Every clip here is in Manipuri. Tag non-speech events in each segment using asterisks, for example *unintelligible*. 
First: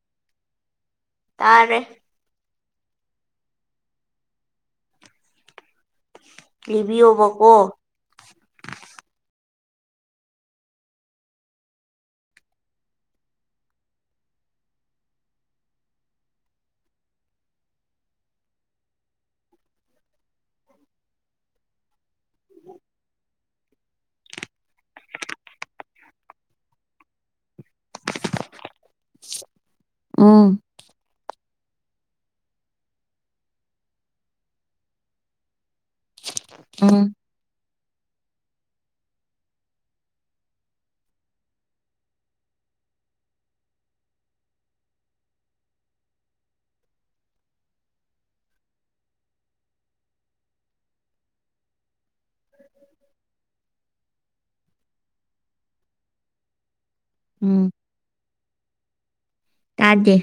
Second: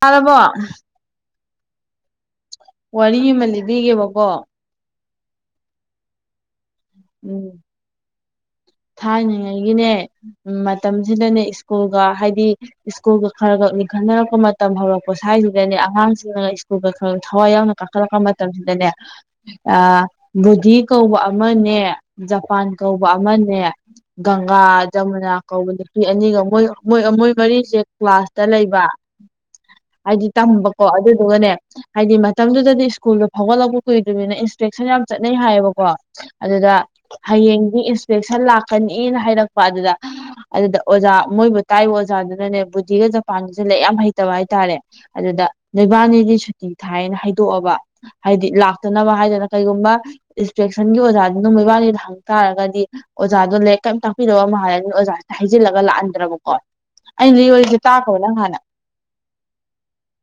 ꯇꯥꯔꯕꯣ ꯇꯥꯔꯦ ꯋꯥꯔꯤ ꯑꯃ ꯂꯤꯕꯤꯒꯦꯕꯀꯣ ꯂꯤꯕꯤꯌꯣꯕ ꯀꯣ ꯎꯝ ꯊꯥꯏꯅꯉꯩꯒꯤꯅꯦ ꯃꯇꯝꯖꯤꯗꯅꯦ ꯁ꯭ꯀꯨꯜꯒ ꯍꯥꯏꯗꯤ ꯁ꯭ꯀꯨꯜꯒ ꯈꯔ ꯈ ꯅꯤꯡꯈꯠꯅꯔꯛꯄ ꯃꯇꯝ ꯍꯧꯔꯛꯄ ꯁ꯭ꯋꯥꯏꯖꯤꯗꯅꯦ ꯑꯉꯥꯡꯁꯤꯡꯅ ꯁ꯭ꯀꯨꯜꯒ ꯈꯔ ꯊꯋꯥꯏ ꯌꯥꯎꯅ ꯀꯥꯈꯠꯂꯛꯄ ꯃꯇꯝꯁꯤꯗꯅꯦ ꯑ ꯚꯨꯙꯤ ꯀꯧꯕ ꯑꯃꯅꯦ ꯖꯄꯥꯟ ꯀꯧꯕ ꯑꯃꯅꯦ ꯒꯪꯒꯥ ꯖꯃꯨꯅꯥ ꯀꯧꯕ ꯅꯨꯄꯤ ꯑꯅꯤꯒ ꯃꯣꯏ ꯃꯣꯏ ꯃꯣꯏ ꯃꯔꯤꯁꯦ ꯀ꯭ꯂꯥꯁꯇ ꯂꯩꯕ ꯍꯥꯏꯗꯤ ꯎꯝ ꯇꯝꯕꯀꯣ ꯑꯗꯨꯗꯨꯒꯅꯦ ꯍꯥꯏꯗꯤ ꯃꯇꯝꯗꯨꯗꯗꯤ ꯁ꯭ꯀꯨꯜꯗꯣ ꯐꯥꯎꯒꯠꯂꯛꯄ ꯀꯨꯏꯗꯔꯤꯃꯤꯅ ꯏꯟꯁꯄꯦꯛꯁꯟ ꯌꯥꯝ ꯆꯠꯅꯩ ꯍꯥꯏꯌꯦꯕꯀꯣ ꯑꯗꯨꯗ ꯎꯝ ꯍꯌꯦꯡꯗꯤ ꯏꯟꯁꯄꯦꯛꯁꯟ ꯂꯥꯛꯀꯅꯤꯅ ꯍꯥꯏꯔꯛꯄ ꯑꯗꯨꯗ ꯑꯗꯨꯗ ꯑꯣꯖꯥ ꯃꯣꯏꯕꯨ ꯇꯥꯏꯕ ꯑꯣꯖꯥꯗꯨꯅꯅꯦ ꯕꯨꯙꯤꯒ ꯖꯄꯥꯟꯒꯁꯦ ꯂꯩ ꯌꯥꯝ ꯍꯩꯇꯕ ꯍꯥꯏꯇꯥꯔꯦ ꯑꯗꯨꯗ ꯅꯣꯏꯕꯥꯅꯤꯗꯤ ꯁꯨꯇꯤ ꯊꯥꯏꯌꯦꯅ ꯍꯥꯏꯗꯣꯛꯑꯕ ꯍꯥꯏꯗꯤ ꯂꯥꯛꯇꯅꯕ ꯍꯥꯏꯗꯅ ꯀꯩꯒꯨꯝꯕ ꯏꯁꯄꯦꯛꯁ ꯊꯟꯒꯤ ꯑꯣꯖꯥꯗꯨꯅ ꯃꯣꯏꯕꯥꯅꯤꯗ ꯍꯪ ꯇꯥꯔꯒꯗꯤ ꯑꯣꯖꯥꯗꯣ ꯂꯩ ꯀꯩꯝ ꯇꯥꯛꯄꯤꯗꯕ ꯃꯥꯜꯂꯅꯤ ꯑꯣꯖꯥꯁꯦ ꯍꯥꯏꯖꯤꯜꯂꯒ ꯂꯥꯛꯍꯟꯗ꯭ꯔꯕꯀꯣ ꯑꯩꯅ ꯂꯤꯔꯤ ꯎꯝ ꯋꯔꯤꯁꯦ ꯇꯥꯛꯈꯔꯕ ꯅꯪ ꯍꯥꯟꯅ ꯇꯥꯗꯦ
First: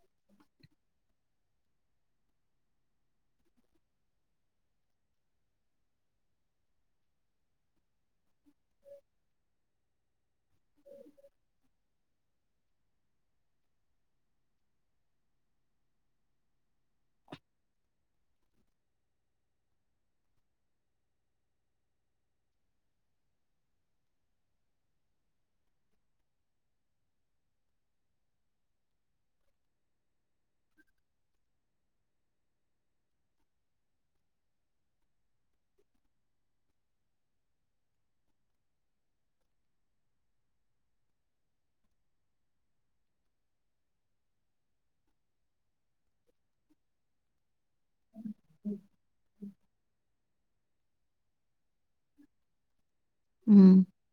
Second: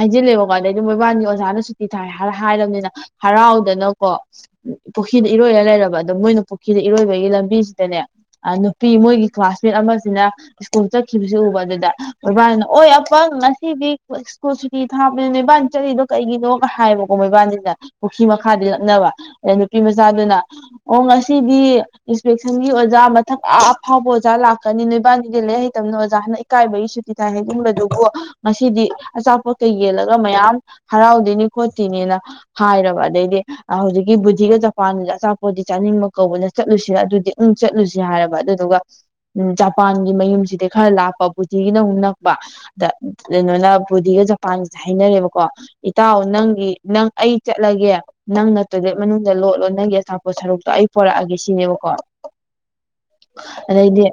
ꯍꯥꯏꯖꯤꯜꯂꯦꯕꯀꯣ ꯑꯗꯩꯗ ꯃꯣꯏꯕꯥꯅꯤ ꯑꯣꯖꯥꯅ ꯁꯨꯇꯤ ꯊꯥꯏ ꯍꯥꯏꯔ ꯍꯥꯏꯔꯝꯅꯤꯅ ꯍꯔꯥꯎꯗꯅꯀꯣ ꯄꯨꯈ꯭ꯔꯤꯗ ꯏꯔꯣꯏꯔ ꯂꯩꯔꯕ ꯑꯗꯣ ꯃꯣꯏꯅ ꯄꯨꯈꯤꯗ ꯏꯔꯣꯏꯕꯒꯤ ꯂꯝꯕꯤꯁꯤꯗꯅꯦ ꯑ ꯅꯨꯄꯤ ꯃꯣꯏꯒꯤ ꯀ꯭ꯂꯥꯁꯃꯦꯠ ꯑꯃꯁꯤꯅ ꯁ꯭ꯀꯨꯜ ꯆꯠꯈꯤꯕꯁꯤ ꯎꯕ ꯑꯗꯨꯗ ꯃꯣꯏꯕꯅꯤꯅ ꯑꯣꯏ ꯑꯄꯪ ꯉꯁꯤꯗꯤ ꯍꯣ ꯁ꯭ꯀꯨꯜ ꯁꯨꯇꯤ ꯊꯥꯄꯅꯦ ꯅꯣꯏꯕꯥꯟꯅꯤ ꯆꯠꯂꯤꯗꯣ ꯀꯩꯒꯤꯅꯣꯒ ꯍꯥꯏꯕꯀꯣ ꯃꯣꯏꯕꯥꯟꯅꯤꯅ ꯄꯨꯈ꯭ꯔꯤ ꯃꯈꯥꯗꯤ ꯂꯛꯅꯕ ꯑꯗꯩ ꯅꯨꯄꯤ ꯃꯆꯥꯗꯨꯅ ꯑꯣ ꯉꯁꯤꯗꯤ ꯏꯟꯁꯄꯦꯛꯁꯟꯒꯤ ꯑꯣꯖꯥ ꯃꯊꯛ ꯑ ꯑꯐꯥꯎꯕ ꯑꯣꯖꯥ ꯂꯥꯛꯀꯅꯤ ꯅꯣꯏꯕꯥꯟꯅꯤꯗꯤ ꯂꯩ ꯍꯩꯇꯕꯅ ꯑꯣꯖꯥ ꯍꯟꯅ ꯏꯀꯥꯏꯕꯒꯤ ꯁꯨꯇꯤ ꯇꯥꯏ ꯍꯥꯏꯖꯤꯟꯕꯗꯨꯕꯨ ꯉꯁꯤꯗꯤ ꯑꯆꯥꯄꯣꯠꯀ ꯌꯦꯜꯂꯒ ꯃꯌꯥꯝ ꯍꯔꯥꯎꯗꯣꯏꯅꯤ ꯈꯣꯠꯇꯤꯅꯤꯅ ꯍꯥꯏꯔꯕ ꯑꯗꯩꯗꯤ ꯍꯧꯖꯤꯛꯀꯤ ꯕꯨꯙꯤꯒ ꯖꯄꯥꯟꯖꯦ ꯑꯆꯥꯄꯣꯠꯇꯤ ꯆꯥꯅꯤꯡꯕ ꯀꯧꯕꯅꯦ ꯆꯠꯂꯨꯁꯤꯔ ꯑꯗꯨꯗꯤ ꯎꯝ ꯆꯠꯂꯨꯁꯤ ꯍꯥꯏꯔꯕ ꯑꯗꯨꯗꯨꯒ ꯎꯝ ꯖꯄꯥꯟꯒꯤ ꯃꯌꯨꯝꯁꯤꯗꯤ ꯈꯔ ꯂꯥꯛꯄ ꯕꯨꯙꯤꯒꯤꯅ ꯑꯃꯨꯛ ꯅꯛꯄ ꯑꯗ ꯀꯩꯅꯣꯅ ꯕꯨꯗꯤꯒ ꯖꯄꯥꯟꯒꯤꯁꯦ ꯍꯥꯏꯅꯔꯦꯕꯀꯣ ꯏꯇꯥꯎ ꯅꯪꯒꯤ ꯅꯪ ꯑꯩ ꯆꯠꯂꯒꯦ ꯅꯪꯅ ꯇꯣꯏꯂꯦꯠ ꯃꯅꯨꯡꯗ ꯂꯣꯠꯂꯣ ꯅꯪꯒꯤ ꯑꯆꯥꯥꯄꯣꯠ ꯁꯔꯨꯛꯇꯣ ꯑꯩ ꯄꯣꯔꯛꯑꯒꯦ ꯁꯤꯅꯦꯕꯀꯣ ꯎꯝ ꯑꯗꯩꯗꯤ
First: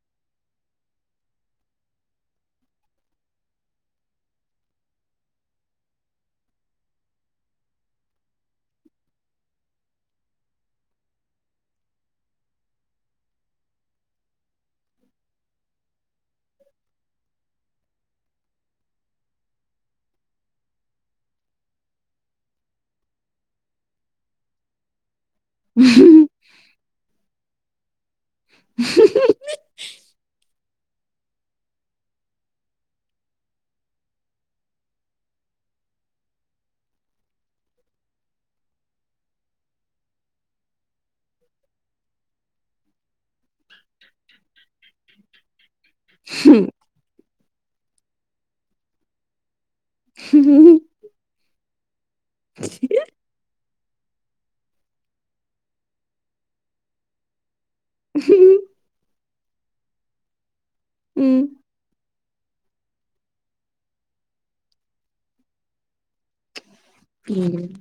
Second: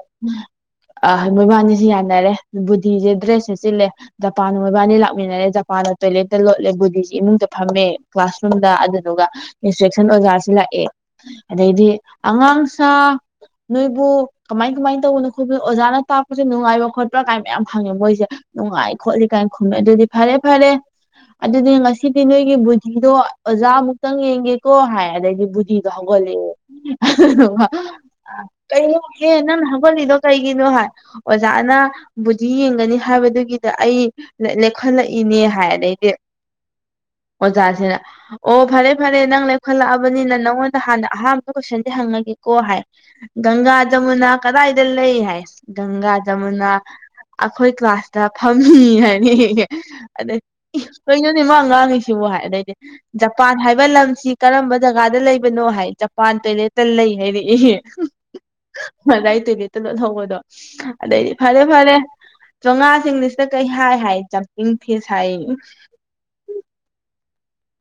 ꯑ ꯃꯣꯏꯕꯥꯅꯤꯁꯨ ꯌꯥꯅꯔꯦ ꯕꯨꯙꯤꯁꯦ ꯗ꯭ꯔꯦꯁ ꯁꯦꯠꯆꯤꯜꯂꯦ ꯖꯄꯥꯟ ꯃꯣꯏꯕꯥꯅꯤ ꯂꯥꯛꯃꯤꯟꯅꯔꯦ ꯖꯄꯥꯟꯅ ꯇꯣꯏꯂꯦꯠꯇ ꯂꯣꯠꯂꯦ ꯕꯨꯙꯖꯤ ꯏꯃꯨꯡꯗ ꯐꯝꯃꯦ ꯀ꯭ꯂꯥꯁꯔꯨꯝꯗ ꯑꯗꯨꯗꯨꯒ ꯏꯟꯁꯇ꯭ꯔꯦꯛꯁꯟ ꯑꯣꯖꯥꯁꯤ ꯂꯥꯛꯑꯦ ꯑꯗꯩꯗꯤ ꯑꯉꯥꯡ ꯁꯥ ꯅꯣꯏꯕꯨ ꯀꯃꯥꯏ ꯀꯃꯥꯏꯅ ꯇꯧꯕꯅꯣ ꯈꯣꯠꯄꯅꯣ ꯑꯣꯖꯥꯅ ꯇꯥꯛꯄꯁꯦ ꯅꯨꯡꯉꯥꯏꯕ ꯈꯣꯠꯄꯥ ꯀꯥꯏ ꯃꯌꯥꯝ ꯍꯪꯉꯦ ꯃꯣꯏꯁꯦ ꯅꯨꯡꯉꯥꯏ ꯈꯣꯠꯂꯤ ꯀꯥꯏꯅ ꯈꯨꯝꯃꯦ ꯑꯗꯨꯗꯤ ꯐꯔꯦ ꯐꯔꯦ ꯑꯗꯨꯗꯤ ꯉꯁꯤꯗꯤ ꯅꯣꯏꯒꯤ ꯕꯨꯙꯤꯗꯣ ꯑꯣꯖꯥ ꯃꯨꯛꯇꯪ ꯌꯦꯡꯒꯦꯀꯣ ꯍꯥꯏ ꯑꯗꯩꯗꯤ ꯕꯨꯙꯤꯗꯣ ꯍꯧꯒꯠꯂꯦ *unintelligible* ꯀꯩꯅꯣ ꯍꯦ ꯅꯪ ꯍꯒꯠꯂꯤꯗꯣ ꯀꯩ ꯀꯩꯒꯤꯅꯣ ꯍꯥꯏ ꯑꯣꯖꯥꯅ ꯕꯨꯙꯤ ꯌꯦꯡꯒꯅꯤ ꯍꯥꯏꯕꯗꯨꯒꯤ꯫ ꯑꯩ ꯂꯦ ꯂꯦꯞꯈꯠꯂꯛꯏꯅꯦ ꯍꯥꯏ ꯑꯗꯩꯗꯤ ꯑꯣꯖꯥꯁꯤꯅ ꯑꯣ ꯐꯔꯦ ꯐꯔꯦ ꯅꯪ ꯂꯦꯞꯈꯠꯂꯛꯑꯕꯅꯤꯅ ꯅꯪꯉꯣꯟꯗ ꯍꯥꯟꯅ ꯑꯍꯥꯟꯕ ꯀꯣꯏꯁꯟꯁꯦ ꯍꯪꯉꯒꯦꯀꯣ ꯍꯥꯏ ꯒꯪꯒ ꯖꯃꯨꯅꯥ ꯀꯗꯥꯢꯗ ꯂꯩ ꯍꯥꯏ ꯒꯪꯒꯥ ꯖꯃꯨꯅꯥ ꯑꯩꯈꯣꯏ ꯀ꯭ꯂꯥꯁꯇ ꯐꯝꯃꯤ ꯍꯥꯏꯅꯤ ꯑꯗꯩ ꯀꯩꯅꯣꯅꯦ ꯃꯅꯥꯉꯥꯡꯉꯤꯁꯤꯕꯨ ꯍꯥꯏ ꯑꯗꯩꯗꯤ ꯖꯄꯥꯟ ꯍꯥꯏꯕ ꯂꯝꯁꯤ ꯀꯔꯝꯕ ꯖꯒꯥꯗ ꯂꯩꯕꯅꯣ ꯍꯥꯏ ꯖꯄꯥꯟ ꯇꯣꯏꯂꯦꯠꯇ ꯂꯩ ꯍꯥꯏꯔꯛꯏ꯫ ꯉꯥꯁꯏ ꯇꯣꯏꯂꯦꯠꯇ ꯂꯣꯍꯧꯕꯗꯣ ꯑꯗꯩꯗꯤ ꯎꯝ ꯐꯔꯦ ꯐꯔꯦ ꯆꯣꯡꯉꯥꯁꯤ ꯢꯪꯂꯤꯁꯤꯗ ꯀꯩ ꯍꯥꯏ ꯍꯥꯏ ꯖꯝꯄꯤꯡ ꯐꯤꯁ ꯍꯥꯏ ꯎꯝ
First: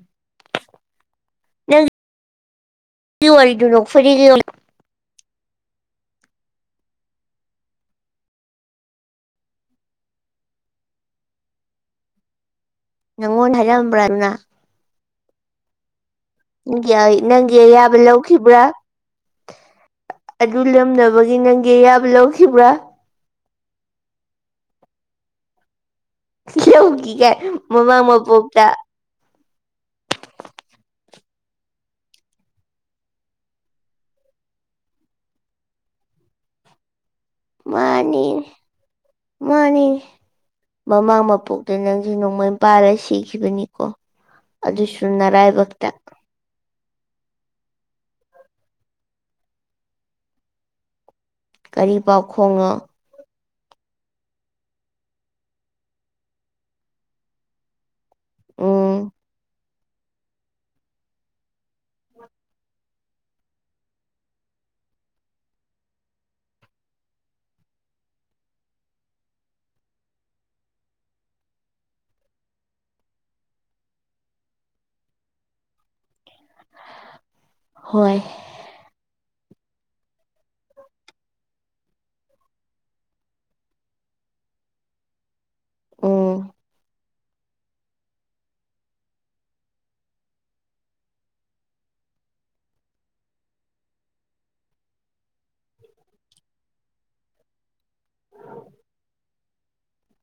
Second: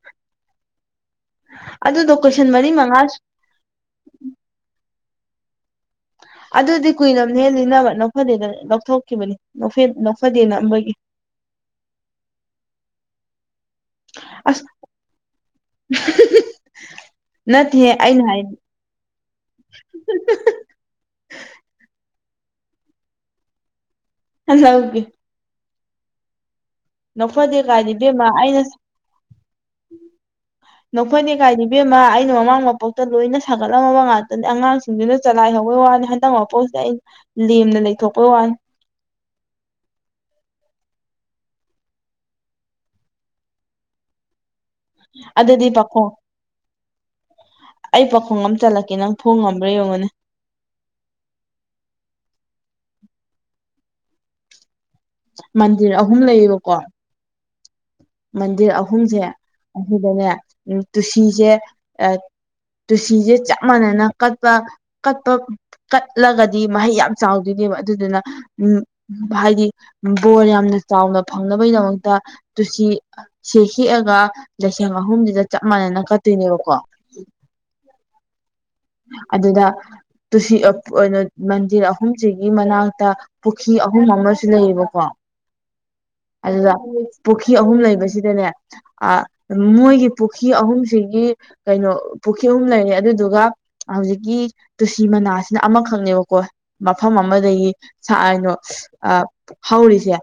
ꯅꯪ ꯑꯗꯨꯗꯣ ꯀꯣꯏꯁꯟ ꯃꯔꯤ ꯃꯉꯥ ꯋꯥꯔꯤ ꯗ ꯅꯣꯛꯐꯗꯦ *unintelligible* ꯑꯗꯨꯗꯤ ꯀꯨꯏꯔꯝ ꯅꯦ ꯂꯤꯅꯕ ꯅꯣꯛꯐꯗꯦꯗ ꯂꯧꯊꯣꯛꯈꯤꯕꯅꯤ ꯅꯣꯛꯐꯦ ꯅꯣꯛꯐꯗꯦ ꯅꯝꯕꯒꯤ ꯅꯪꯉꯣꯟ ꯍꯥꯏꯔꯝ꯫ ꯑꯁ *unintelligible* ꯌꯥꯢ ꯅꯪꯒꯤ ꯅꯠꯇꯦꯍꯦ ꯑꯌꯥꯕ ꯑꯩꯅ ꯍꯥꯏ ꯂꯧꯈꯤꯕ꯭ꯔꯥ ꯑꯗꯨ ꯂꯨꯝꯅꯕꯒꯤ ꯅꯪꯒꯤ ꯑꯌꯥꯕ ꯂꯧꯈꯤꯕ꯭ꯔꯥ *unintelligible* ꯌꯧꯈꯤꯒꯥꯏ ꯅꯣꯛꯐꯗꯦ ꯀꯥꯏꯗꯤ ꯃꯃꯥꯡ ꯏꯕꯦꯝꯃ ꯑꯩꯅ ꯃꯄꯣꯛꯇ ꯅꯣꯛꯐꯗꯦ ꯀꯥꯏ ꯕꯦꯝꯃ ꯑꯩꯅ ꯃꯃꯥꯡ ꯃꯄꯣꯛꯇ ꯂꯣꯏꯅ ꯁꯥꯒꯠꯂꯝꯃꯕ ꯉꯥꯛꯇꯅꯦ ꯑꯉꯥꯡꯁꯤꯡꯗꯨꯅ ꯆꯂꯥꯏꯍꯧꯕꯩ ꯋꯥꯅꯤ *unintelligible* ꯂꯦꯝꯅ ꯂꯩꯊꯣꯛꯄꯩ ꯋꯥꯅꯤ ꯃꯥꯅꯤ ꯃꯃꯥꯡ ꯃꯄꯣꯛꯇ ꯅꯪꯁꯦ ꯅꯣꯡꯃꯩ ꯄꯥꯜꯂ ꯁꯤꯈꯤꯕꯅꯤꯀꯣ ꯑꯗꯨꯁꯨ ꯑꯗꯨꯗꯤ ꯅꯔꯥꯏꯕꯛꯇ ꯄꯥꯈꯣꯡ ꯑꯩ ꯄꯥꯈꯣꯡ ꯑꯃ ꯆꯠꯂꯛꯀꯦ ꯅꯪ ꯐꯣꯡ ꯉꯝꯕ꯭ꯔꯥ ꯌꯦꯡꯉꯨꯅꯦ ꯀꯔꯤ ꯄꯥꯎꯈꯣꯡꯅꯣ ꯃꯟꯗꯤꯔ ꯑꯍꯨꯝ ꯂꯩꯌꯦꯕꯀꯣ ꯃꯟꯗꯤꯔ ꯎꯝ ꯑꯍꯨꯝꯁꯦ ꯑꯗꯨꯗꯅꯦ ꯇꯨꯁꯤꯁꯦ ꯇꯨꯁꯤꯁꯦ ꯆꯞ ꯃꯥꯟꯅꯅ ꯀꯠꯄ ꯀꯠꯄ ꯀꯠꯂꯒꯗꯤ ꯃꯍꯩ ꯌꯥꯝ ꯆꯥꯎꯗꯣꯏꯅꯦꯕ ꯑꯗꯨꯗꯨꯅ ꯎꯝ ꯍꯥꯏꯗꯤ ꯕꯣꯔ ꯌꯥꯝꯅ ꯆꯥꯎꯅ ꯐꯪꯅꯕꯩꯗꯃꯛꯇ ꯇꯨꯁꯤ ꯁꯤ ꯍꯦꯛꯑꯒ ꯂꯤꯁꯤꯡ ꯑꯍꯨꯝꯁꯤꯗ ꯆꯞ ꯃꯥꯟꯅꯅ ꯀꯠꯇꯣꯏꯅꯦꯕꯀꯣ ꯍꯣꯏ ꯑꯗꯨꯗ ꯇꯨꯁꯤ *unintelligible* ꯃꯟꯗꯤꯔ ꯑꯍꯨꯝꯁꯤꯒꯤ ꯃꯅꯥꯛꯇ ꯄꯨꯈ꯭ꯔꯤ ꯑꯍꯨꯝ ꯑꯃꯁꯨ ꯂꯩꯌꯦꯕꯀꯣ ꯎꯝ ꯑꯗꯨꯗ ꯄꯨꯈ꯭ꯔꯤ ꯑꯍꯨꯝ ꯂꯩ꯫ ꯃꯁꯤꯗꯅꯦ ꯑ ꯃꯣꯏꯒꯤ ꯄꯨꯈ꯭ꯔꯤ ꯑꯍꯨꯝꯁꯤꯒꯤ ꯀꯩꯅꯣ ꯄꯨꯈ꯭ꯔꯤ ꯑꯍꯨꯝ ꯂꯩꯔꯦ ꯑꯗꯨꯗꯨꯒ ꯍꯧꯖꯤꯛꯀꯤ ꯇꯨꯁꯤ ꯃꯅꯥꯁꯤꯅ ꯑꯃꯈꯛꯅꯦꯕꯀꯣ ꯃꯐꯝ ꯑꯃꯗꯒꯤ ꯁꯅꯣ ꯑ ꯍꯧꯔꯤꯁꯦ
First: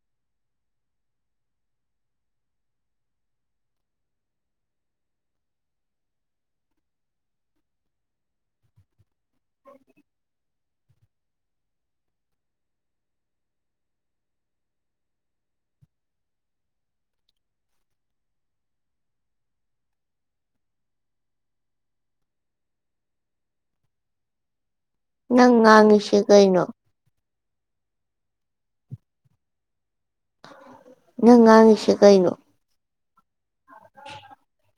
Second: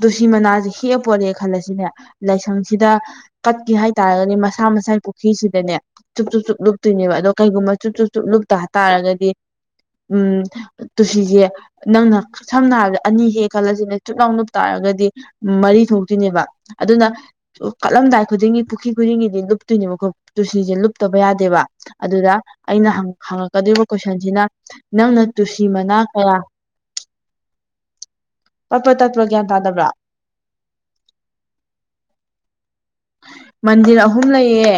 ꯇꯨꯁꯤ ꯃꯅꯥꯁꯦ ꯍꯦꯛꯑꯦ ꯄꯣꯔꯦ ꯈꯜꯂꯁꯤꯅꯦ ꯂꯥꯏꯁꯪꯁꯤꯗ ꯀꯠꯀꯦ ꯍꯥꯏꯇꯥꯔꯒꯅꯦ ꯃꯁꯥ ꯃꯁꯥꯒꯤ ꯄꯨꯈ꯭ꯔꯤꯁꯤꯗꯅꯦ ꯆꯨꯞ ꯆꯨꯞ ꯆꯨꯞ ꯂꯨꯞꯇꯨꯏꯅꯦꯕ ꯑꯗꯣ ꯀꯩꯒꯨꯝꯕ ꯆꯨꯞ ꯆꯨꯞ ꯆꯨꯞ ꯂꯨꯞ ꯇ ꯇꯥꯔꯒꯗꯤ ꯎꯝ ꯇꯨꯁꯤ ꯖꯦ ꯅꯪꯅ ꯁꯝꯅ ꯍꯥꯏꯔꯕꯗ ꯑꯅꯤ ꯍꯦꯛ ꯈꯜꯂꯁꯤꯅꯦ ꯆꯨꯞꯂꯥꯎ ꯂꯨꯞ ꯇꯥꯔꯒꯗꯤ ꯃꯔꯤ ꯊꯣꯛꯇꯨꯏꯅꯦꯕ ꯑꯗꯨꯅ ꯀꯠꯂꯝꯗꯥꯏ ꯈꯨꯗꯤꯡꯒꯤ ꯄꯨꯈ꯭ꯔꯤ ꯈꯨꯗꯤꯡꯒꯤꯗꯤ ꯂꯨꯞꯇꯨꯏꯅꯦꯕꯀꯣ ꯇꯨꯜꯁꯤꯁꯦ ꯂꯨꯞꯇꯕ ꯌꯥꯗꯦꯕ ꯑꯗꯨꯗ ꯑꯩꯅ ꯍꯪꯉꯛꯀꯗꯣꯏꯕ ꯀꯣꯏꯁꯟꯁꯤꯅ ꯅꯪꯅ ꯅꯪ ꯇꯨꯁꯤ ꯃꯅꯥ ꯉꯥꯡꯉꯤꯁꯦ ꯀꯌꯥ ꯀꯩꯅꯣ ꯄꯠ ꯄꯠ ꯇꯠꯄꯔ ꯒ꯭ꯌꯥꯟ ꯇꯥꯗꯕ꯭ꯔꯥ ꯅꯪ ꯉꯥꯡꯉꯤꯁꯦ ꯀꯩꯅꯣ ꯃꯟꯗꯤꯔ ꯑꯍꯨꯝ ꯂꯩꯌꯦ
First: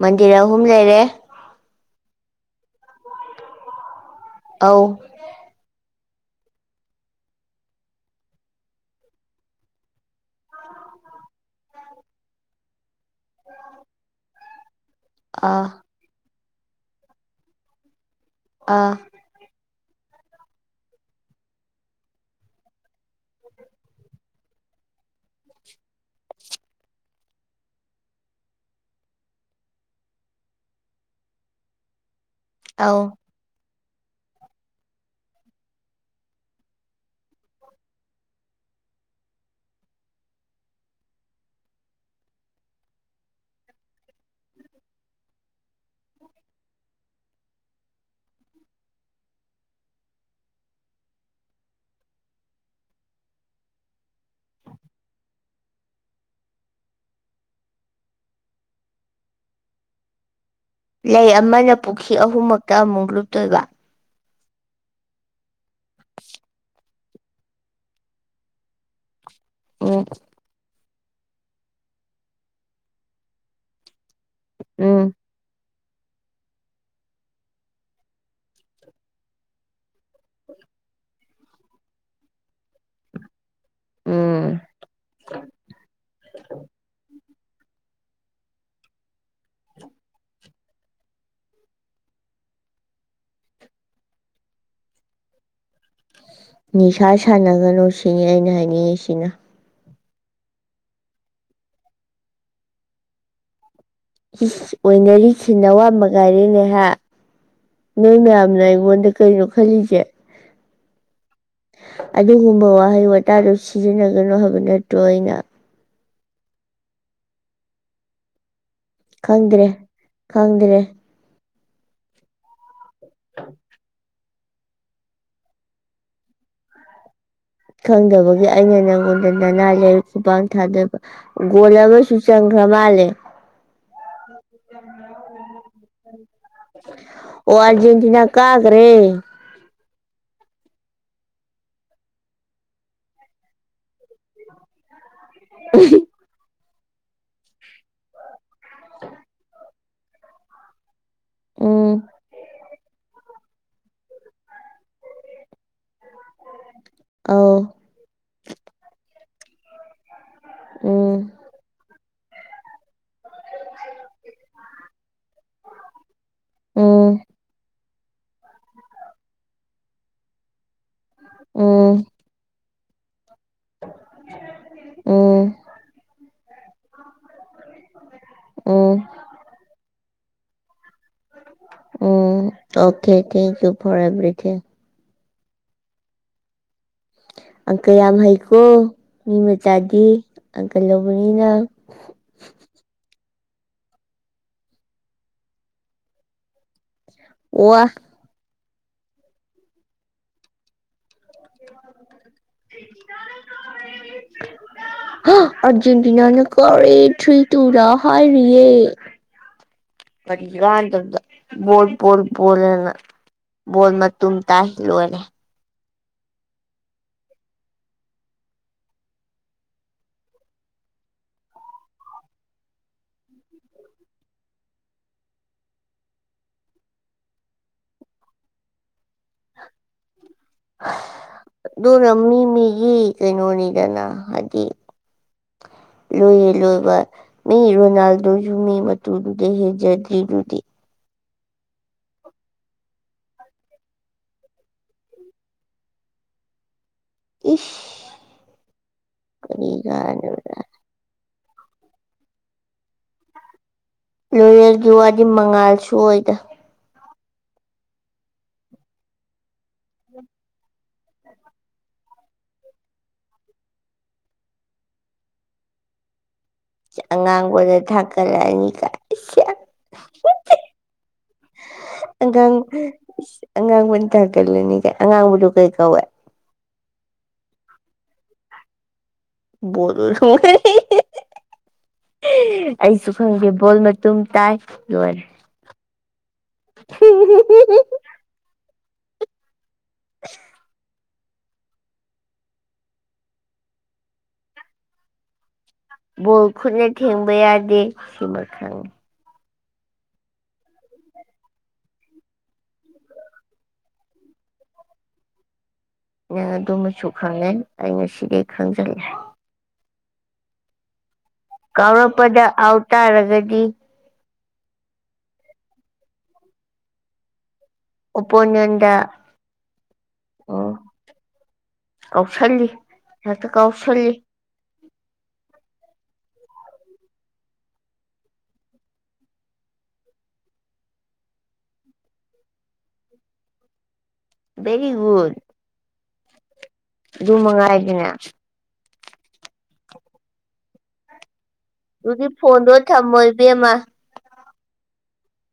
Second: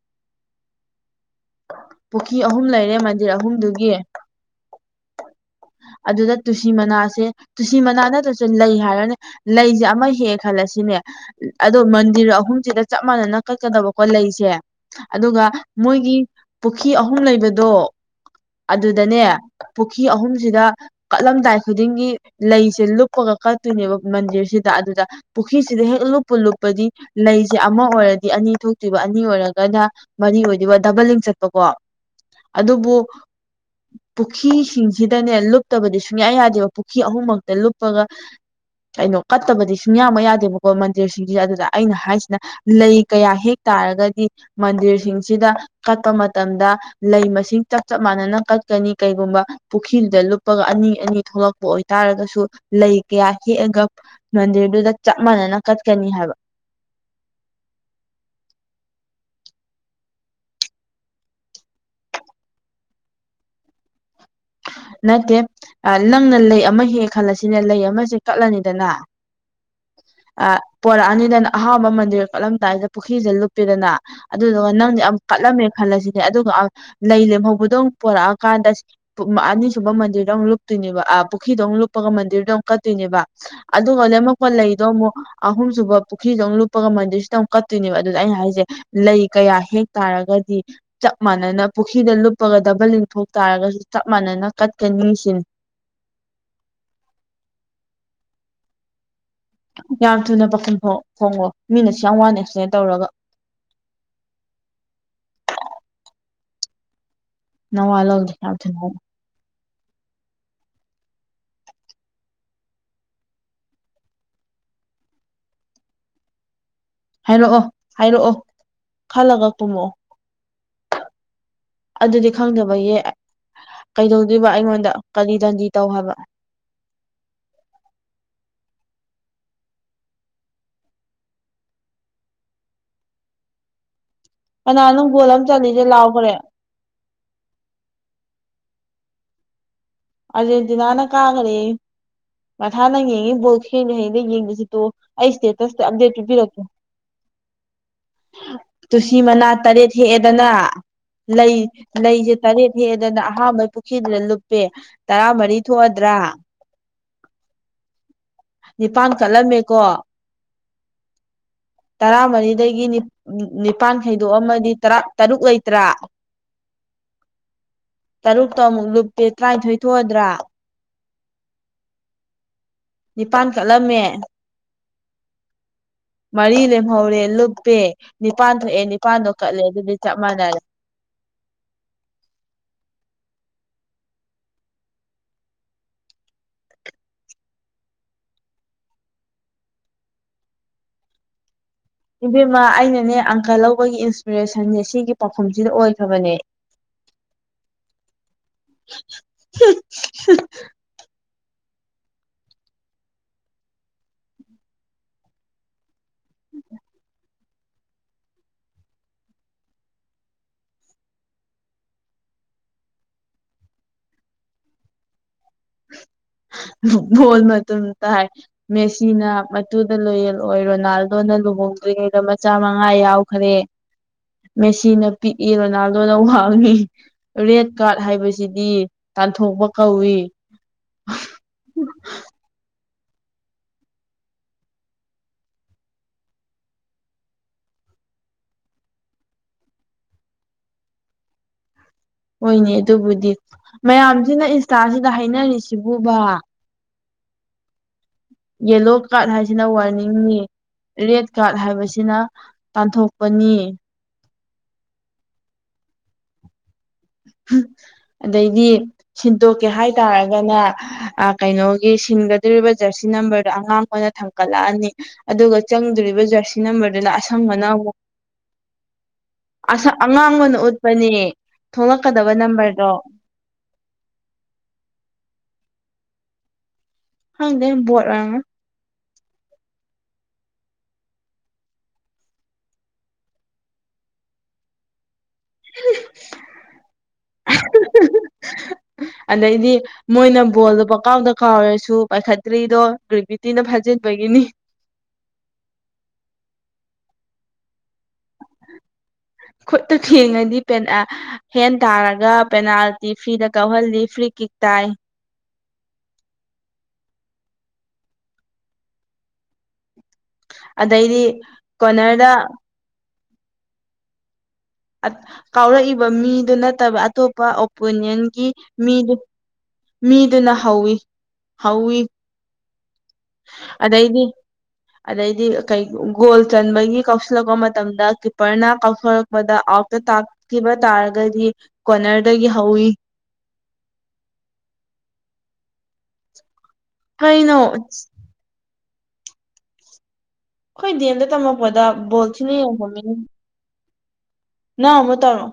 ꯃꯟꯗꯤꯔ ꯑꯍꯨꯝ ꯂꯩꯔꯦ ꯄꯨꯈꯤ ꯑꯍꯨꯝ ꯂꯩꯔꯦ ꯃꯟꯗꯤꯔ ꯑꯍꯨꯝꯗꯨꯒꯤ ꯑꯥꯎ ꯑꯗꯨꯗ ꯇꯨꯁꯤ ꯃꯅꯥꯁꯦ ꯇꯨꯁꯤ ꯃꯅꯥ ꯅꯠꯇ꯭ꯔꯁꯨ ꯂꯩ ꯍꯥꯏꯔꯅꯦ ꯂꯩꯁꯦ ꯑꯃ ꯍꯦꯑꯦ ꯈꯜꯂꯁꯤꯅꯦ ꯑꯗꯣ ꯃꯟꯗꯤꯔ ꯑꯍꯨꯝꯁꯤꯗ ꯆꯞ ꯃꯥꯟꯅꯅ ꯀꯠꯀꯗꯕꯀꯣ ꯂꯩꯁꯦ ꯑꯗꯨꯒ ꯑꯥ ꯃꯣꯏꯒꯤ ꯄꯨꯈꯤ ꯑꯍꯨꯝ ꯂꯩꯕꯗꯣ ꯑꯥ ꯑꯗꯨꯗꯅꯦ ꯄꯨꯈꯤ ꯑꯍꯨꯝ ꯁꯤꯗ ꯀꯠꯂꯝꯗꯥꯏ ꯈꯨꯗꯤꯡꯒꯤ ꯂꯩꯁꯦ ꯂꯨꯞꯄꯒ ꯀꯠꯇꯣꯏꯅꯦꯕ ꯃꯟꯗꯤꯔꯁꯤꯗ ꯑꯗꯨꯗ ꯄꯨꯈꯤꯁꯤꯗ ꯍꯦꯛ ꯂꯨꯞꯄꯨ ꯂꯨꯞꯄꯗꯤ ꯂꯩꯁꯦ ꯑꯃ ꯑꯣꯏꯔꯗꯤ ꯑꯅꯤ ꯊꯣꯛꯇꯨꯢꯕ ꯑꯅꯤ ꯑꯣꯏꯔꯒꯅ ꯃꯔꯤ ꯑꯣꯏꯕ ꯗꯕꯜ ꯂꯤꯡ ꯆꯠꯄꯀꯣ ꯑꯗꯨꯕꯨ ꯑꯧ ꯄꯨꯈꯤꯁꯤꯡꯁ ꯁꯤꯗꯅꯦ ꯂꯨꯞꯇꯕꯗꯤ ꯁꯨꯡꯌꯥ ꯌꯥꯗꯦꯕ ꯄꯨꯈꯤ ꯑꯍꯨꯝꯃꯛꯇ ꯂꯨꯞꯄꯒ ꯀꯩꯅꯣ ꯀꯠꯇꯕꯗꯤ ꯁꯨꯡꯌꯥꯃꯛ ꯌꯥꯗꯦꯕꯀꯣ ꯃꯟꯗꯤꯔꯁꯤꯡꯁꯤꯗ ꯑꯗꯨꯗ ꯑꯩꯅ ꯍꯥꯏꯁꯤꯅ ꯂꯩ ꯀꯌꯥ ꯍꯦꯛ ꯇꯥꯔꯒꯗꯤ ꯃꯟꯗꯤꯔꯁꯤꯡꯁꯤꯗ ꯀꯠꯄ ꯃꯇꯝꯗ ꯂꯩ ꯃꯁꯤꯡ ꯆꯞ ꯆꯞ ꯃꯥꯟꯅꯅ ꯀꯠꯀꯅꯤ ꯀꯩꯒꯨꯝꯕ ꯄꯨꯈꯤꯗꯨꯗ ꯂꯨꯞꯄꯒ ꯑꯅꯤ ꯑꯅꯤ ꯊꯣꯛꯂꯛꯄ ꯑꯣꯏꯇꯥꯔꯒꯁꯨ ꯂꯩ ꯀꯌꯥ ꯍꯦꯛꯑꯒ ꯃꯟꯗꯤꯔꯗꯨꯗ ꯆꯞ ꯃꯥꯟꯅꯅ ꯀꯠꯀꯅꯤ ꯍꯥꯏꯕ ꯂꯩ ꯑꯃꯅ ꯄꯨꯈꯤ ꯑꯍꯨꯝꯃꯛꯇ ꯑꯃꯨꯛ ꯂꯨꯞꯇꯣꯏꯕ ꯅꯠꯇꯦ ꯑ ꯅꯪꯅ ꯂꯩ ꯑꯃ ꯍꯦꯛꯑꯦ ꯈꯜꯂꯁꯤꯅꯦ ꯂꯩ ꯑꯃꯁꯦ ꯀꯠꯂꯅꯤꯗꯅ ꯑꯣꯝ ꯑ ꯄꯣꯔꯛꯑꯅꯤꯗꯅ ꯑꯍꯥꯟꯕ ꯃꯟꯗꯤꯔ ꯀꯠꯂꯝꯗꯥꯏꯗ ꯄꯨꯈꯤꯁꯤꯗ ꯂꯨꯞꯄꯦꯗꯅ ꯑꯗꯨꯗꯨꯒ ꯅꯪꯗꯤ ꯎꯝ ꯑꯃꯨꯛ ꯀꯠꯂꯝꯃꯦ ꯈꯜꯂꯁꯤꯅꯦ ꯑꯗꯨꯒ ꯑ ꯂꯩ ꯂꯦꯝꯍꯧꯕꯗꯧ ꯄꯣꯔꯛꯑꯀꯥꯟꯗ ꯄꯨ ꯑꯅꯤꯁꯨꯨꯝꯕ ꯃꯟꯗꯤꯔꯗ ꯑꯃꯨꯛ ꯂꯨꯞꯇꯣꯏꯅꯦꯕ ꯑ ꯄꯨꯈꯤꯗ ꯑꯃꯨꯛ ꯂꯨꯞꯄꯒ ꯃꯟꯗꯤꯔꯗ ꯑꯃꯨꯛ ꯀꯠꯇꯣꯏꯅꯦꯕ *unintelligible* ꯎꯝ ꯄꯂꯩꯗꯣ ꯑꯃꯨꯛ ꯑꯍꯨꯝꯁꯨꯕ ꯄꯨꯈꯤꯗꯣ ꯑꯃꯛ ꯂꯨꯞꯄꯒ ꯃꯟꯔꯁꯤꯗ ꯑꯃꯨ ꯀꯠꯇꯣꯏꯅꯦꯕ ꯑꯗꯨꯗꯗ ꯑꯩꯅ ꯍꯥꯏꯁꯦ ꯂꯩ ꯀꯌꯥ ꯍꯦꯛ ꯇꯥꯔꯒꯗꯤ ꯆꯞ ꯃꯥꯟꯅꯅ ꯄꯨꯈꯤꯗ ꯂꯨꯞꯄꯒ ꯗꯕꯜꯂꯤꯡ ꯊꯣꯛ ꯇꯥꯔꯒꯁꯨ ꯆꯞ ꯃꯥꯟꯅꯅ ꯀꯠꯀꯅꯤ ꯁꯤꯅꯤ ꯅꯤꯁꯥ ꯁꯥꯟꯅꯒꯅꯨ ꯁꯤꯅꯤ ꯑꯩꯅ ꯍꯥꯏꯅꯤꯡꯉꯤꯁꯤꯅ ꯌꯥꯝ ꯊꯨꯅ ꯄꯥꯈꯨꯝ ꯐꯣꯡ ꯐꯣꯡꯉꯣ ꯃꯤꯅ ꯑꯁꯨꯌꯥꯝ ꯋꯥꯅ ꯑꯦꯛꯁꯄꯦꯟ ꯇꯧꯔꯒ ꯏꯁ ꯑꯣꯏꯅꯔꯤꯁꯤ ꯅꯋꯥꯃꯉꯥꯏꯔꯦꯅꯦ ꯍꯥ ꯅꯋꯥ ꯅꯣꯏ ꯂꯧꯗꯦ ꯌꯥꯝ ꯃꯌꯥꯝꯅ ꯊꯨꯅ ꯑꯩꯉꯣꯟꯗ ꯀꯩꯅꯣ ꯈꯜꯂꯤꯁꯦ ꯑꯗꯨꯒꯨꯝꯕ ꯋꯥꯍꯩ ꯋꯥꯇꯥꯗꯨ ꯁꯤꯖꯤꯟꯅꯒꯅꯨ ꯍꯥꯏꯕ ꯅꯠꯇ꯭ꯔꯣ ꯑꯩꯅ ꯍꯥꯏꯔꯛꯑꯣ ꯍꯥꯏꯔꯛꯑꯣ ꯈꯜꯂꯒ ꯈꯪꯗ꯭ꯔꯦ ꯄꯨꯝꯃꯛꯑꯣ ꯈꯪꯗ꯭ꯔꯦ ꯑꯗꯨꯗꯤ ꯈꯪꯗꯕꯌꯦ *inaudible* ꯀꯩꯗꯧꯗꯣꯏꯕ ꯑꯩꯉꯣꯟꯗ ꯀꯔꯤ ꯗꯟꯗꯤ ꯇꯧ ꯍꯥꯏꯕ ꯈꯪꯗꯕꯒꯤ ꯑꯩꯅ ꯅꯪꯉꯣꯟꯗ ꯅꯅꯥ ꯂꯩꯔ ꯈꯨꯄꯥꯡ ꯊꯥꯗꯣꯏꯕ ꯒꯣꯜ ꯑꯃꯁꯨ ꯆꯟꯒ꯭ꯔ ꯃꯥꯜꯂꯦ ꯀꯅꯥꯅꯣ ꯒꯣꯜ ꯑꯃ ꯆꯠꯂꯤꯁꯦ ꯂꯥꯎꯒ꯭ꯔꯦ ꯑꯣ ꯑꯔꯖꯦꯟꯇꯤꯅꯥ ꯀꯥꯒ꯭ꯔꯦ ꯑꯥꯔꯖꯦꯟꯇꯤꯅꯥꯅ ꯀꯥꯒꯔꯦꯌꯦ ꯃꯊꯥꯅ ꯌꯦꯡꯉꯤ ꯕꯣꯜ ꯊꯦꯡꯅ ꯍꯌꯦꯡ ꯌꯦꯡꯗꯖꯨ ꯇꯣꯛ ꯑꯣ ꯑꯩ ꯏꯁꯇꯦꯇꯁ ꯇ ꯑꯞꯗꯦꯠ ꯄꯤꯕꯤꯔꯛꯀꯦ ꯇꯨꯁꯤ ꯃꯅꯥ ꯇꯔꯦꯠ ꯍꯦꯛꯑꯦꯗꯅ ꯂꯩ ꯎꯝ ꯂꯩꯁꯦ ꯇꯔꯦꯠ ꯍꯦꯛꯑꯦꯗꯅ ꯑꯍꯥꯥꯟꯕꯩ ꯄꯨꯈꯤꯗꯨꯅ ꯂꯨꯞꯄꯦ ꯇꯔꯥ ꯃꯔꯤ ꯊꯣꯛꯑꯗ꯭ꯔꯥ ꯑꯧ ꯅꯤꯄꯥꯟ ꯀꯠꯂꯝꯃꯦꯀꯣ ꯎꯝ ꯇꯔꯥꯃꯔꯤꯗꯒꯤꯅꯤ ꯎ ꯅꯤꯄꯥꯟ ꯈꯥꯎꯗꯣꯛꯑꯝꯃꯗꯤ ꯇꯔꯥ ꯇꯔꯨꯛ ꯂꯩꯇ꯭ꯔꯥ ꯎꯝ ꯇꯔꯨꯛꯇꯣ ꯑꯃꯨꯛ ꯂꯨꯞꯇꯦ ꯇ꯭ꯔꯥꯟꯊꯣꯏ ꯊꯣꯛꯑꯗ꯭ꯔꯥ ꯎꯝ ꯅꯤꯄꯥꯟ ꯀꯠꯂꯝꯃꯦ ꯎꯝ ꯃꯔꯤ ꯂꯦꯝꯍꯧꯔꯦ ꯂꯨꯞꯄꯦ ꯅꯤꯄꯥꯟ ꯊꯣꯛꯑꯦ ꯎꯝ ꯅꯤꯄꯥꯟꯗꯣ ꯀꯠꯂꯦ ꯑꯗꯨꯗꯤ ꯆꯞ ꯃꯥꯟꯅꯔꯦ um okay thank you for everything ꯑꯪꯀ ꯌꯥꯝ ꯍꯩꯀꯣ ꯃꯤ ꯃꯆꯥꯗꯤ ꯑꯪꯀ ꯂꯧꯕꯅꯤꯅ ꯏꯕꯦꯝꯃ ꯑꯩꯅꯅꯦ ꯑꯪꯀ ꯂꯧꯕꯒꯤ ꯏꯟꯁꯄꯤꯔꯦꯁꯟꯁꯦ ꯁꯤꯒꯤ ꯄꯥꯎꯈꯨꯝꯁꯤꯗ ꯑꯣꯏꯈ꯭ꯔꯕꯅꯦ *inaudible* ꯑꯣꯋꯥ *unintelligible* *unintelligible* *unintelligible* *inaudible* ꯍ ꯑ꯭ꯔꯖꯦꯟꯇꯤꯅꯥꯅ ꯀꯥꯔꯦ ꯊ꯭ꯔꯤ ꯇꯨꯗ ꯍꯥꯏꯔꯤꯌꯦ ꯀꯔꯤ ꯀꯥꯟꯗꯕꯗ ꯕꯣꯜ ꯕꯣꯜ ꯕꯣꯜ ꯑꯅ ꯕꯣꯜ ꯃꯇꯨꯝ ꯇꯥꯏ ꯂꯣꯏꯔꯦ ꯕꯣꯜ ꯃꯇꯨꯝ ꯇꯥꯏ ꯃꯦꯁꯤꯅ ꯃꯇꯨꯗ ꯂꯣꯌꯦꯜ ꯑꯣꯏ ꯔꯣꯅꯥꯜꯗꯣꯅ ꯂꯨꯍꯣꯡꯗ꯭ꯔꯤꯉꯩꯗ ꯃꯆꯥ ꯃꯉꯥ ꯌꯥꯎ ꯈꯔꯦ ꯃꯦꯁꯤꯅ ꯄꯤꯛꯏ ꯔꯣꯅꯥꯜꯗꯣꯅ ꯋꯥꯡꯉꯤ ꯔꯦꯠ ꯀꯥꯔꯠ ꯍꯥꯏꯕꯁꯤꯗꯤ ꯇꯥꯟꯊꯣꯛꯄ ꯀꯧꯏ ꯑꯗꯨꯅ ꯃꯤ ꯃꯤꯒꯤ ꯀꯩꯅꯣꯅꯤꯗꯅ ꯍꯥꯏꯗꯤ ꯂꯣꯏꯌꯦꯜ ꯂꯣꯏꯕ ꯃꯤ ꯔꯣꯅꯥꯜꯗꯣꯖꯨ ꯃꯤ ꯃꯇꯨꯗꯨꯗꯩ ꯍꯦꯟꯖꯗ꯭ꯔꯤꯗꯨꯗꯤ ꯍꯣꯏꯅꯦ ꯑꯗꯨꯕꯨꯗꯤ ꯃꯌꯥꯝꯁꯤꯅ ꯏꯟꯁꯇꯥꯁꯤꯗ ꯍꯥꯏꯅꯔꯤꯁꯤꯕꯨꯕꯥ ꯏꯁ ꯌꯦꯂꯣ ꯀꯥꯠ ꯍꯥꯏꯁꯤꯅ ꯀꯔꯤ ꯋꯥꯔꯅꯤꯡꯅꯤ ꯀꯥꯟꯅꯕꯗ ꯔꯦꯠ ꯀꯥꯠ ꯍꯥꯏꯕꯁꯤꯅ ꯇꯥꯟꯊꯣꯛꯄꯅꯤ ꯂꯣꯌꯦꯜꯒꯤ ꯋꯥꯗꯤ ꯃꯉꯥꯜꯁꯨ ꯑꯣꯏꯗ ꯑꯗꯩꯗꯤ ꯁꯤꯟꯗꯣꯛꯀꯦ ꯍꯥꯏꯇꯥꯔꯒꯅ ꯑ ꯀꯩꯅꯣꯒꯤ ꯁꯤꯟꯒꯗꯣꯔꯤꯕ ꯖ꯭ꯔꯁꯤ ꯅꯝꯕ꯭ꯔꯗꯣ ꯑꯉꯥꯡꯕꯅ ꯊꯥꯡꯀꯠꯂꯛꯑꯅꯤ ꯑꯗꯨꯒ ꯆꯪꯗꯣꯔꯤꯕ ꯖ꯭ꯔꯁꯤ ꯖ꯭ꯔꯁꯤ ꯅꯝꯕ꯭ꯔꯗꯨꯅ ꯑꯁꯪꯕꯅ ꯑꯉꯥꯡꯕꯗ ꯑꯃꯨꯛ ꯊꯥꯡꯀꯠꯂꯛꯑꯅꯤ ꯀꯥꯏ ꯑꯁꯪ ꯑꯉꯥꯡꯕꯅ ꯎꯠꯄꯅꯦ ꯊꯣꯛꯂꯛꯀꯗꯕ ꯑꯉꯥꯡ ꯅꯝꯕ꯭ꯔꯗꯣ ꯑꯉꯥꯡꯕꯅ ꯊꯥꯡꯒꯠꯂꯅꯤ ꯀꯥꯏ ꯑꯉꯥꯡꯕꯗꯨ ꯀꯩ ꯀꯧꯋꯤ ꯈꯪꯗꯦ ꯕꯣꯠ ꯑꯣꯏꯔꯝꯒꯅꯤ ꯕꯣꯠ ꯑꯣꯏꯔꯝꯒꯅꯤ ꯑꯩꯁꯨ ꯈꯪꯗꯦ ꯕꯣꯜ ꯃꯇꯨꯝ ꯇꯥꯏ ꯂꯣꯏꯔꯦ *inaudible* ꯑꯗꯩꯗꯤ ꯃꯣꯏꯅ ꯕꯣꯜꯗꯣ ꯀꯥꯎꯗ ꯀꯥꯎꯔꯁꯨ ꯄꯥꯏꯈꯠꯇ꯭ꯔꯤꯗꯣ ꯒꯦꯚ꯭ꯔꯤꯇꯤꯅ ꯐꯥꯖꯤꯟꯕꯒꯤꯅꯤ ꯕꯣꯜ ꯈꯨꯠꯅ ꯊꯦꯡꯕ ꯌꯥꯗꯤ ꯁꯤꯃ ꯈꯪꯉꯤ ꯈꯨꯠꯇ ꯊꯦꯡꯉꯗꯤ ꯄꯦꯟꯑ ꯍꯦꯟ ꯇꯥꯔꯒ ꯄꯦꯅꯥꯜꯇꯤ ꯐ꯭ꯔꯤꯗ ꯀꯧꯍꯜꯂꯤ ꯐ꯭ꯔꯤ ꯀꯤꯛ ꯇꯥꯏ ꯅꯪ ꯑꯗꯨꯃꯁꯨ ꯈꯪꯉꯦ ꯑꯩ ꯉꯁꯤꯗꯩ ꯈꯪꯖꯜꯂꯦ ꯑꯗꯩꯗꯤ ꯀꯣꯅꯔꯗ ꯀꯥꯎꯔꯛꯄꯗ ꯑꯥꯎ ꯇꯥꯔꯒꯗꯤ ꯀꯥꯎꯔꯛꯏꯕ ꯃꯤꯗꯨ ꯅꯠꯇꯕ ꯑꯇꯣꯞꯄ ꯄꯨꯅꯤꯌꯟꯒꯤ ꯑꯣꯄꯣꯅꯦꯟꯗ ꯃꯤꯗꯨ ꯃꯤꯗꯨꯅ ꯍꯧꯋꯤ ꯍꯧꯋꯤ ꯍꯜꯂꯤ ꯑꯗꯩꯗꯤ ꯑꯗꯩꯗꯤ ꯀ ꯒꯣꯜ ꯆꯟꯕꯒꯤ ꯀꯥꯎꯁꯤꯜꯂꯛꯄ ꯃꯇꯝꯗ ꯀꯤꯞꯄꯔꯅ ꯀꯥꯎꯛꯄ ꯃꯗ ꯑꯥꯎꯠꯇ ꯇꯥꯛꯈꯤꯕ ꯇꯥꯔꯒꯗꯤ ꯀꯣꯔꯅꯔꯗꯒꯤ ꯍꯧꯋꯤ ꯕꯦꯔꯤꯒꯟ ꯀꯩꯅꯣ ꯨꯃꯒ ꯍꯥꯏꯒꯅꯦ ꯑꯩꯈꯣꯏ ꯑꯩꯈꯣꯏ ꯗꯗꯤꯦꯝꯗ ꯇꯝꯃꯛꯄꯗ ꯕꯣꯜ ꯊꯅ ꯌꯦꯡꯉꯝꯃꯤꯅ ꯃ ꯅ ꯃ ꯇꯔ